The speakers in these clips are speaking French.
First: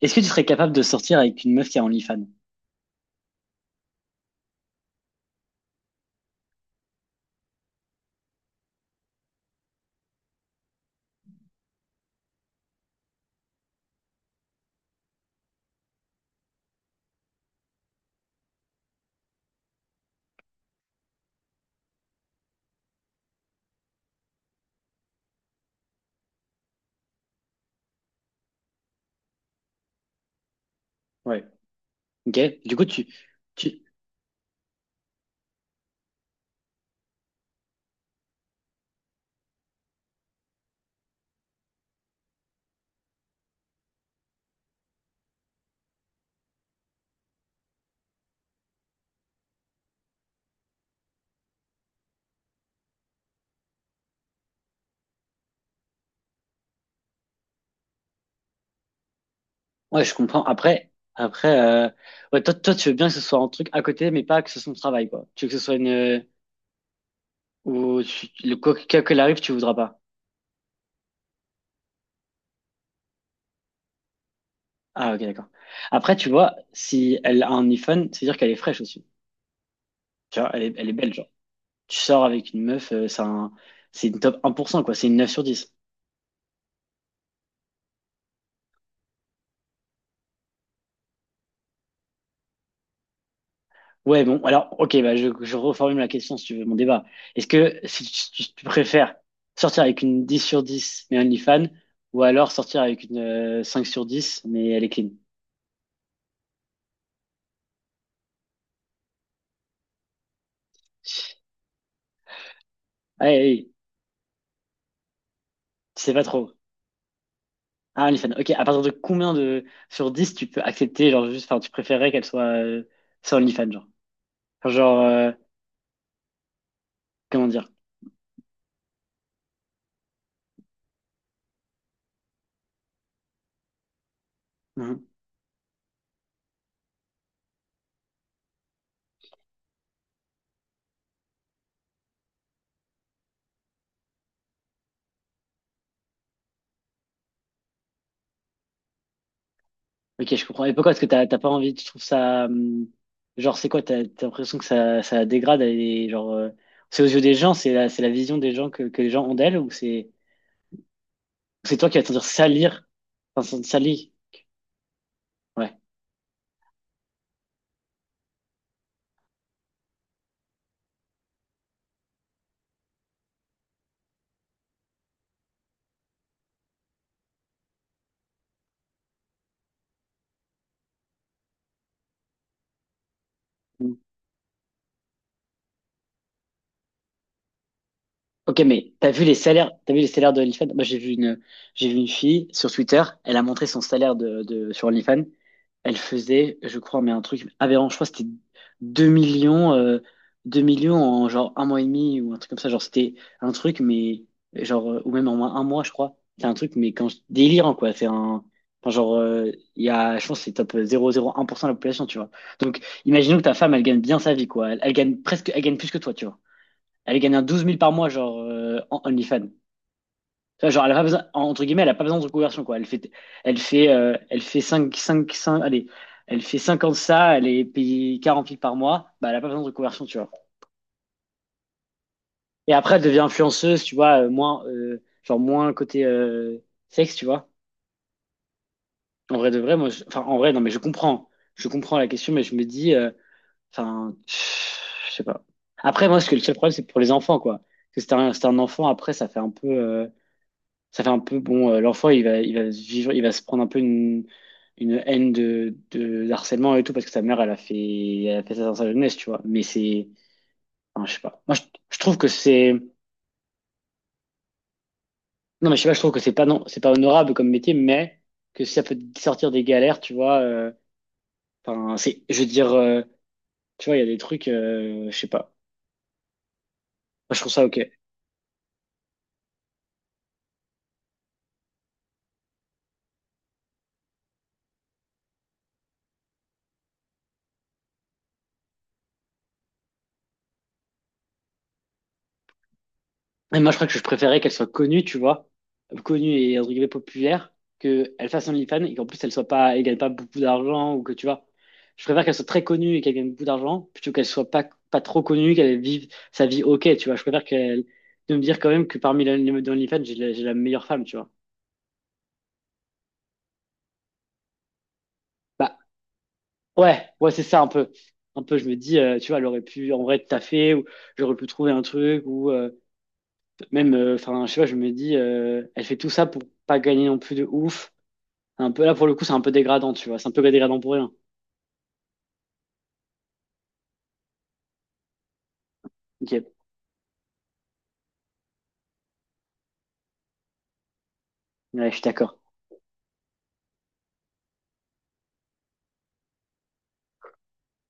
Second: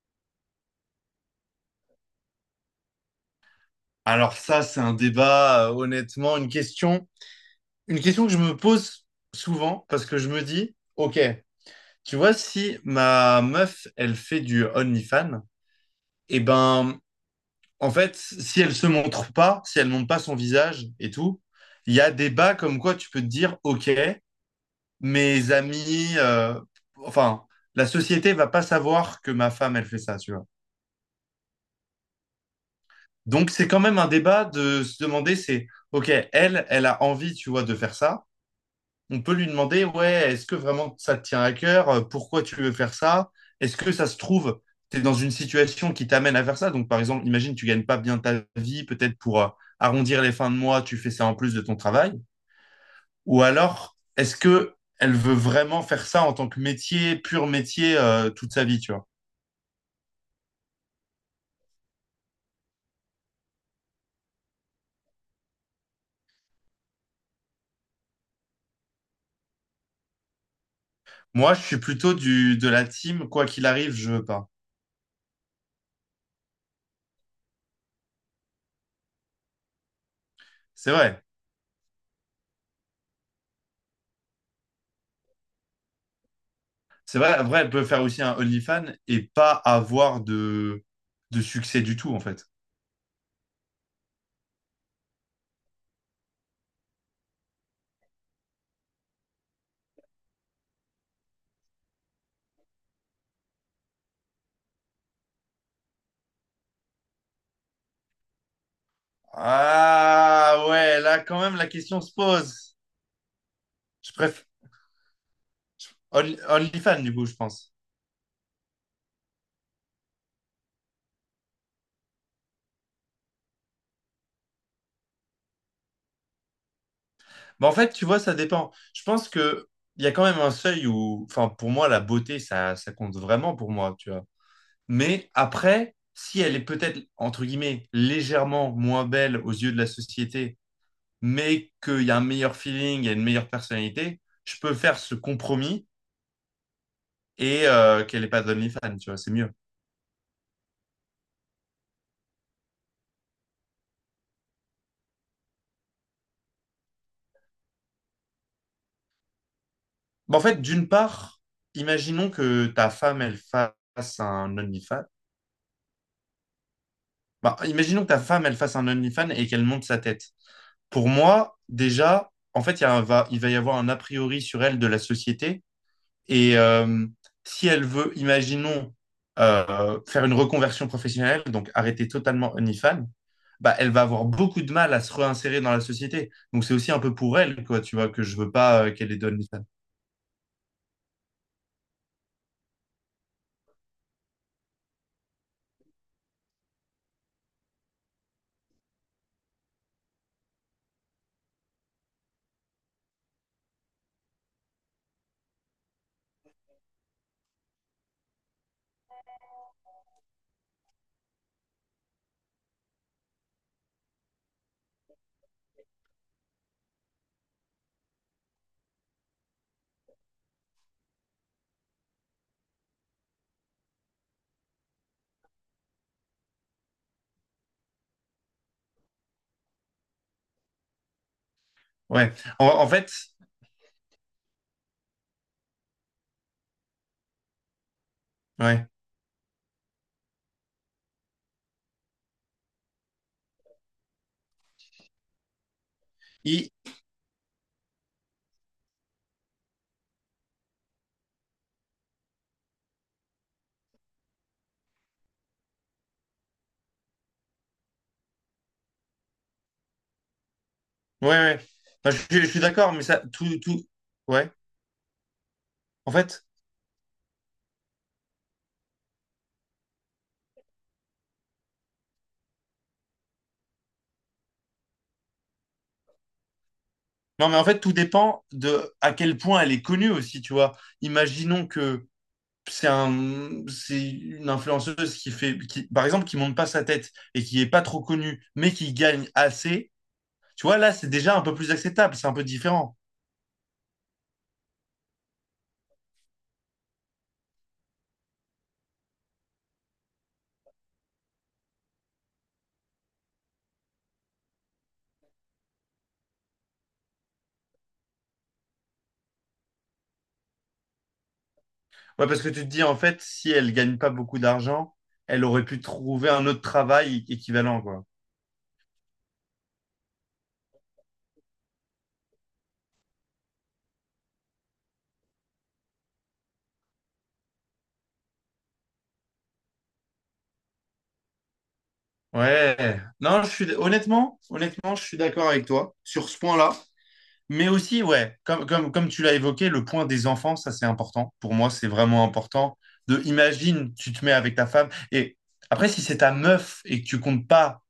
Est-ce que tu serais capable de sortir avec une meuf qui a OnlyFans? Alors ça, c'est un débat, honnêtement, une question que je me pose souvent parce que je me dis, ok, tu vois, si ma meuf, elle fait du OnlyFans, et ben, en fait, si elle se montre pas, si elle montre pas son visage et tout, il y a des bas comme quoi tu peux te dire, ok, mes amis, enfin, la société va pas savoir que ma femme, elle fait ça, tu vois. Ouais. Ok? Du coup, Donc c'est quand tu, même un débat de se demander, c'est, ok, elle a envie, tu vois, de faire ça. On peut lui demander, ouais, est-ce que vraiment ça te tient à cœur? Pourquoi tu veux faire ça? Est-ce que ça se trouve, tu es dans une situation qui t'amène à faire ça? Donc, par exemple, imagine, tu gagnes pas bien ta vie, peut-être pour arrondir les fins de mois, tu fais ça en plus de ton travail. Ou alors, est-ce que elle veut vraiment faire ça en tant que métier, pur métier, toute sa vie, tu vois? ouais, je comprends. Après, ouais, toi, tu veux bien que ce soit un truc à côté, mais pas que ce soit ton travail, quoi. Tu veux que ce soit une, ou tu- le quoi qu'elle arrive, tu voudras pas. Moi, je suis plutôt du, de la team, quoi qu'il arrive, je veux pas. Ah, ok, d'accord. Après, tu vois, si elle a un iPhone, c'est-à-dire qu'elle est fraîche aussi. Tu vois, elle est C'est belle, vrai. genre. Tu sors avec une meuf, c'est une top 1%, quoi. C'est une 9 sur 10. C'est vrai, vrai, elle peut faire aussi un OnlyFans et pas avoir de succès du tout, en fait. Ouais, bon, alors, ok, bah, je reformule la question si tu veux, mon débat. Est-ce que si tu préfères sortir avec une 10 sur 10 mais OnlyFans, ou alors sortir avec une 5 sur 10 mais elle est clean? Ah ouais, là quand même la question se pose. Allez, allez, Je préfère tu sais pas trop. OnlyFans du coup, je pense. Ah, OnlyFans, ok, à partir de combien de sur 10 tu peux accepter, genre, juste, enfin, tu préférerais qu'elle soit sans OnlyFans, genre? Enfin, genre, comment Mais dire? en fait, tu vois, ça dépend. Je pense que il y a quand même un seuil où, enfin, pour moi, la beauté, ça compte vraiment pour moi, tu vois. Mais après, si elle est peut-être entre guillemets légèrement moins belle aux yeux de la société, mais qu'il y a un meilleur feeling, il y a une meilleure personnalité, je peux faire ce compromis et qu'elle n'ait pas d'OnlyFans, tu vois, c'est mieux. Ok, je comprends. Et pourquoi est-ce que t'as pas envie? Tu trouves ça genre c'est quoi? T'as l'impression que ça dégrade et genre c'est aux yeux des gens, c'est la vision des gens que les gens ont d'elle ou c'est Bah, en fait, d'une part, ou c'est toi qui vas te sentir imaginons que salir, ta femme, elle enfin salir. fasse un OnlyFans. Ouais. Bah, imaginons que ta femme, elle fasse un OnlyFans et qu'elle monte sa tête. Pour moi, déjà, en fait, il va y avoir un a priori sur elle de la société et si elle veut, imaginons, faire une reconversion professionnelle, donc arrêter totalement OnlyFans, bah, elle va avoir beaucoup de mal à se réinsérer dans la société. Donc c'est aussi un peu pour elle, quoi, tu vois, que je veux Ok, pas mais t'as qu'elle ait vu de les OnlyFans. salaires, t'as vu les salaires de OnlyFans? Moi, j'ai vu une fille sur Twitter. Elle a montré son salaire de sur OnlyFans. Elle faisait, je crois, mais un truc aberrant. Je crois que c'était 2 millions, 2 millions en genre un mois et demi ou un truc comme ça. Genre, c'était un truc, mais genre, ou même en moins un mois, je crois. C'est un truc, mais quand je- délirant, quoi. C'est un, enfin, genre, il y a, je pense, que c'est top 0,01% de la population, tu vois. Donc, imaginons que ta femme, elle gagne bien sa vie, quoi. Elle gagne presque, elle gagne plus que toi, tu vois, elle gagne un 12 000 par mois, genre, en OnlyFans. Tu vois, genre, elle a pas besoin, entre guillemets, elle a pas besoin de reconversion, quoi. Elle fait 5, 5, 5, allez, elle fait 50 ça, elle est payée 40 000 par mois, bah, elle a pas besoin de reconversion, tu vois. Ouais. Et En après, elle fait, devient influenceuse, tu vois, moins, genre, moins côté, sexe, tu vois. ouais. En vrai de vrai, moi, je- enfin, en vrai, non, mais je comprends. Je comprends la question, mais je me dis, enfin, je sais pas. Après, moi, ce que le seul Il- problème, c'est pour les enfants, quoi. Parce que c'est un enfant, après, ça fait un peu, ça fait un peu bon l'enfant il va se vivre il va se prendre un peu une haine de harcèlement et tout parce que sa mère elle a fait ça dans sa jeunesse, tu vois, mais c'est enfin, je sais Ouais, pas, moi, ouais. Je Non, trouve que je suis c'est non. d'accord, mais ça, tout, ouais. Mais je sais pas, je En trouve que fait, c'est pas honorable comme métier, mais que si ça peut te sortir des galères, tu vois, enfin c'est, je veux dire, tu vois, il y a des trucs, je sais pas, moi, je non, trouve mais ça en ok. fait, tout dépend de à quel point elle est connue aussi, tu vois. Imaginons que c'est un, c'est une influenceuse qui fait, qui, par exemple, qui monte pas sa tête et qui est pas trop connue, mais qui gagne assez. Tu vois, là, c'est déjà un peu plus acceptable, c'est un peu différent. Et moi, je crois que je préférais qu'elle soit connue, tu vois, connue et entre guillemets populaire, qu'elle fasse OnlyFans et qu'en plus elle gagne pas beaucoup d'argent ou que tu vois. Je préfère qu'elle soit très connue et qu'elle gagne beaucoup d'argent plutôt qu'elle soit pas trop connue, qu'elle vive sa vie ok, tu vois. Je préfère qu'elle, de me dire quand même que parmi les meufs d'OnlyFans, j'ai la meilleure femme, tu vois. Ouais, parce que tu te dis, en fait, si elle gagne pas beaucoup d'argent, elle aurait Bah, pu trouver un autre ouais, travail ouais, c'est ça un équivalent, peu. quoi. Un peu, je me dis, tu vois, elle aurait pu en vrai taffer ou j'aurais pu trouver un truc ou même, enfin, je sais pas, je me dis, elle fait tout ça pour pas gagner non plus de ouf. Un peu, là, pour le coup, c'est un peu dégradant, tu vois. C'est un peu dégradant pour rien. Ouais. Non, je suis, honnêtement, je suis d'accord avec toi sur ce Ok. point-là. Mais aussi, ouais, comme tu l'as évoqué, le point des enfants, ça c'est important. Pour moi, c'est Ouais, je suis vraiment d'accord. important. De, imagine, tu te mets avec ta femme. Et après, si c'est ta meuf et que tu comptes pas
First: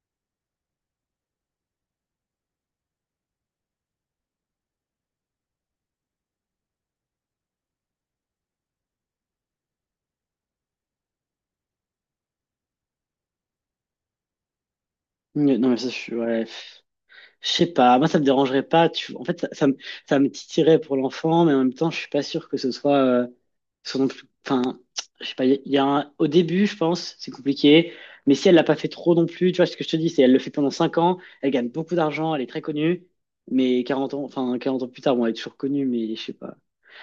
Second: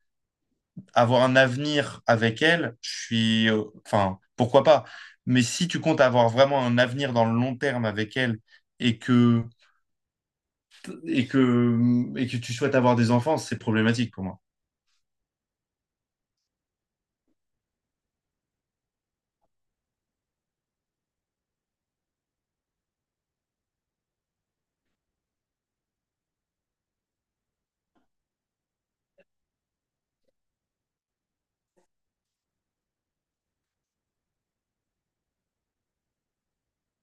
avoir un avenir avec elle, je suis. Enfin, pourquoi pas? Mais si tu comptes avoir vraiment un avenir dans le long terme avec elle et que, et que, et que tu souhaites avoir des enfants, c'est problématique pour moi. Non, mais ça, je suis. Ouais. Je sais pas, moi, ça me dérangerait pas. Tu... En fait, ça me titillerait pour l'enfant, mais en même temps, je suis pas sûr que ce soit, ce non plus. Enfin, je sais pas. Il y a un... Au début, je pense, c'est compliqué. Mais si elle l'a pas fait trop non plus, tu vois ce que je te dis, c'est elle le fait pendant 5 ans, elle gagne beaucoup d'argent, elle est très connue, mais 40 ans, enfin 40 ans plus tard, bon, elle est toujours connue, mais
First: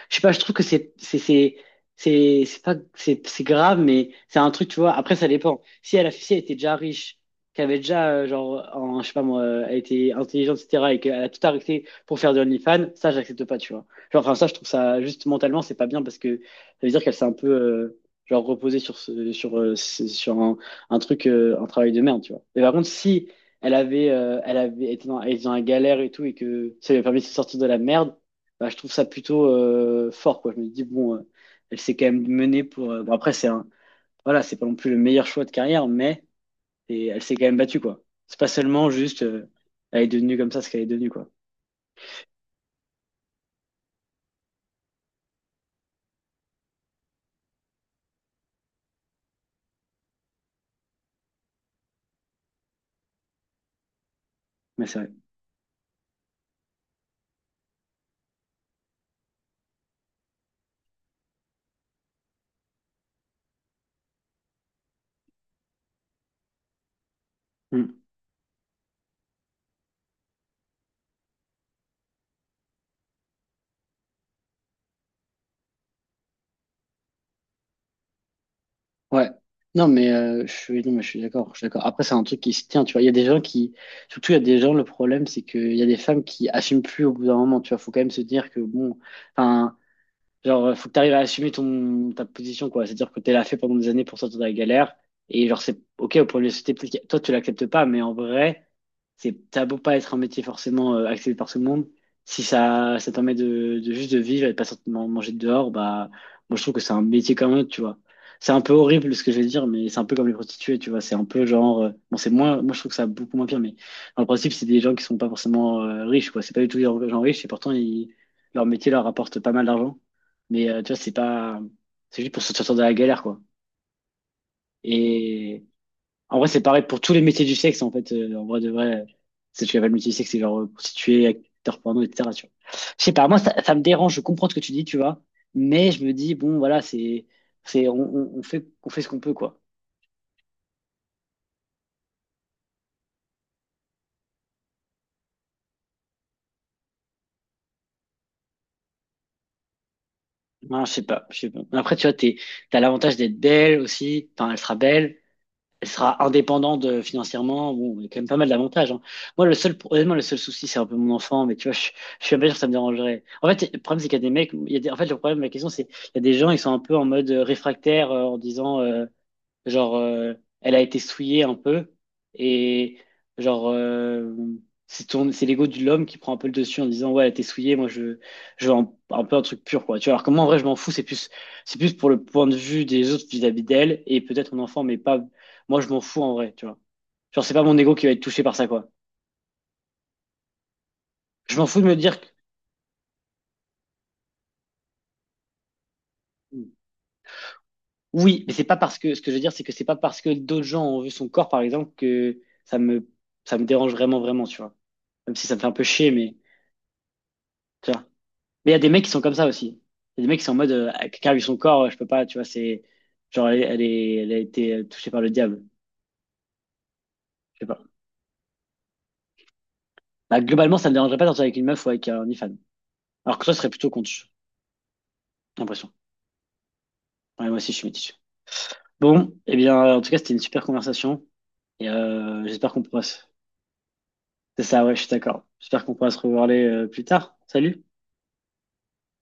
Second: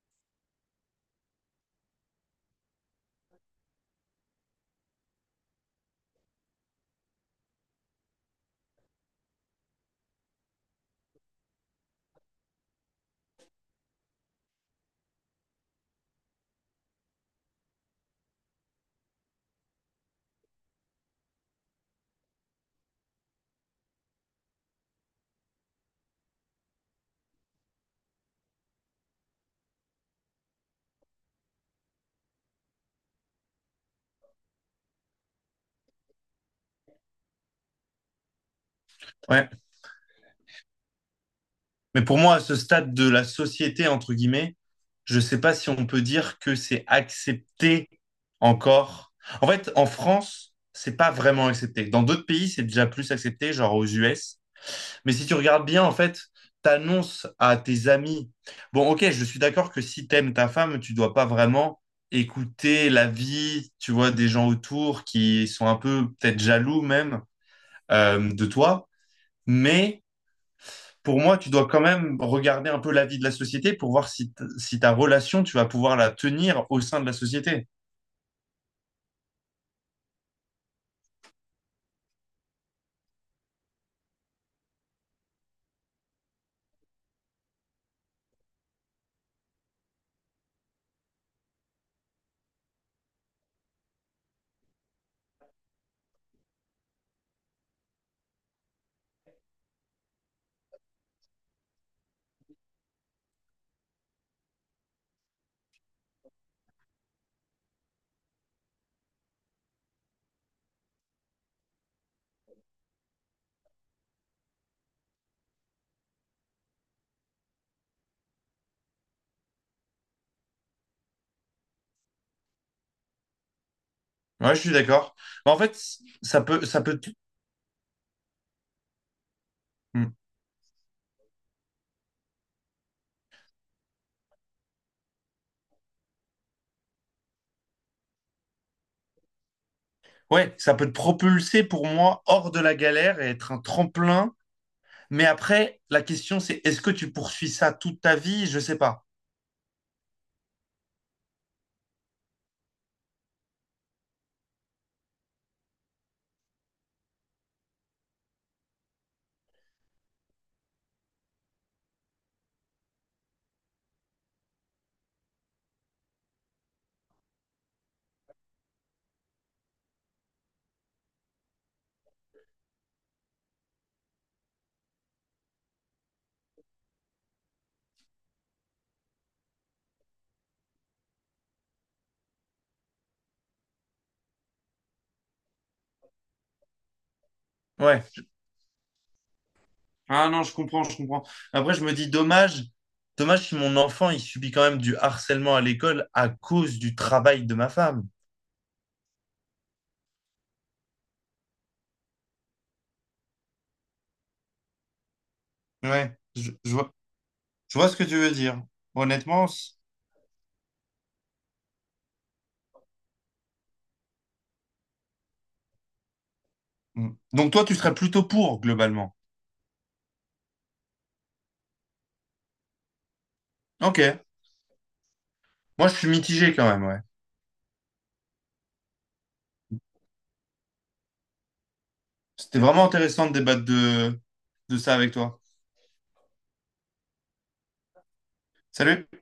je sais pas, je trouve que c'est c'est pas c'est grave, mais c'est un truc, tu vois. Après, ça dépend. Si elle a si elle était déjà riche, qu'elle avait déjà genre en, je sais pas moi, elle était intelligente, etc. et qu'elle a tout arrêté pour faire de OnlyFans, ça j'accepte pas, tu vois. Genre, enfin ça, je trouve ça juste mentalement, c'est pas bien parce que ça veut dire qu'elle s'est un peu genre reposée sur ce- sur un truc un travail de merde, tu vois. Mais par contre, si elle avait été dans, elle était dans la galère et tout, et que ça lui a permis de se sortir de la merde, bah, je trouve ça plutôt fort, quoi. Je me dis, bon, elle s'est quand même menée pour. Bon, après, voilà, c'est pas non plus le meilleur choix de carrière, mais et elle s'est quand même battue, quoi. C'est pas seulement juste, Ouais. elle est devenue comme ça ce qu'elle est devenue, quoi. Mais pour moi, à ce stade de la société, entre guillemets, je ne sais pas si on peut dire que c'est accepté encore. En fait, en France, c'est pas vraiment accepté. Dans d'autres pays, c'est déjà plus accepté, genre aux US. Mais c'est vrai. Mais si tu regardes bien, en fait, t'annonces à tes amis. Bon, ok, je suis d'accord que si t'aimes ta femme, tu dois pas vraiment écouter la vie, tu vois, des gens autour qui sont un peu peut-être jaloux même Mm. De toi. Mais pour moi, tu dois quand même regarder un peu la vie de la société pour voir si, t- si ta relation, tu vas pouvoir la tenir au sein de la société. Ouais. Non, mais je suis, non, mais je suis d'accord, je suis d'accord. Après, c'est un truc qui se tient, tu vois. Il y a des gens qui, surtout, il y a des gens, le problème, c'est qu'il y a des femmes qui assument plus au bout d'un moment, tu vois. Faut quand même se dire que, bon, enfin, genre, faut que tu arrives à assumer ta position, quoi. C'est-à-dire que tu l'as fait pendant des années pour sortir de la galère. Et genre, c'est OK, au point de société, peut-être que toi, tu l'acceptes pas, mais en vrai, c'est, t'as beau pas être un métier forcément accepté par tout le monde. Si ça te permet de juste de vivre et de pas sortir man- manger dehors, bah, moi, je trouve que c'est un métier comme un autre, tu vois. C'est un peu horrible ce que je vais dire, mais c'est un peu comme les prostituées, tu vois. C'est un peu genre, bon, c'est moins, moi, je trouve que ça a beaucoup moins pire, mais dans le principe, c'est des gens qui sont pas forcément riches, quoi. C'est pas du tout des gens riches et pourtant, ils, leur métier leur rapporte pas mal d'argent. Mais tu vois, c'est pas. C'est juste pour se sortir de la galère, quoi. Ouais, je suis d'accord. Mais en Et fait, en vrai, c'est ça pareil pour peut, te- tous les métiers du sexe, en fait. En vrai, de vrai, c'est tu appelles le métier Hmm. du sexe, c'est genre prostituée, acteur porno, etc. Tu vois. Je sais pas, moi, ça me dérange, je comprends ce que tu dis, tu vois. Mais je me dis, bon, voilà, c'est. C'est on fait, on fait ce qu'on peut, quoi. Ouais, ça peut te propulser pour moi hors de la galère et être un tremplin. Mais après, la question, c'est est-ce que tu poursuis ça toute ta vie? Je sais pas. Voilà, je sais pas. Mais après, tu vois, t'as l'avantage d'être belle aussi. Enfin, elle sera belle. Elle sera indépendante financièrement. Bon, il y a quand même pas mal d'avantages, hein. Moi, le seul, honnêtement, le seul souci, c'est un peu mon enfant, mais tu vois, je suis même pas sûr que ça me dérangerait. En fait, le problème, c'est qu'il y a des mecs, il y a des- en fait, le problème, la question, c'est, il y a des gens, ils sont un peu en mode réfractaire, en disant, genre, elle a été souillée un peu. Et genre, c'est l'ego de l'homme qui prend un peu le dessus en disant, ouais, elle a été souillée, moi, je veux un peu un truc pur, quoi. Tu vois, alors que moi, en vrai, je m'en fous. C'est plus pour le point de vue des autres vis-à-vis d'elle et peut-être mon enfant, mais pas, moi, je m'en fous en vrai, tu vois. Genre, c'est pas mon ego Ouais. qui va être touché par ça, quoi. Ah non, je comprends. Je m'en Après, fous je de me me dis dire que... dommage si mon enfant, il subit quand même du harcèlement à l'école à cause du travail de ma femme. Oui, mais c'est pas parce que... Ce que je veux dire, c'est que c'est pas parce que d'autres gens ont vu son corps, par exemple, ça me dérange vraiment, vraiment, tu vois. Même si ça me fait un peu chier, Ouais, mais... je vois tu ce vois. que tu veux dire. Mais il y a des mecs qui sont comme ça Honnêtement, c- aussi. Il y a des mecs qui sont en mode, quelqu'un a vu son corps, je peux pas, tu vois, c'est genre, elle a été touchée par le diable. Mm. Donc Je toi, sais tu pas. serais plutôt pour, globalement. Bah, globalement, ça me dérangerait pas de sortir avec une meuf ou avec un ifan. Alors que toi, ce serait plutôt Ok. contre, j'ai Moi, l'impression. je suis mitigé quand même, ouais. Ouais, moi aussi, je suis métis. Bon, eh bien, en tout cas, c'était une super conversation. Et C'était j'espère qu'on vraiment pourra se... intéressant de débattre C'est de ça, ça ouais, je suis avec toi. d'accord. J'espère qu'on pourra se revoir les, plus tard. Salut! Salut.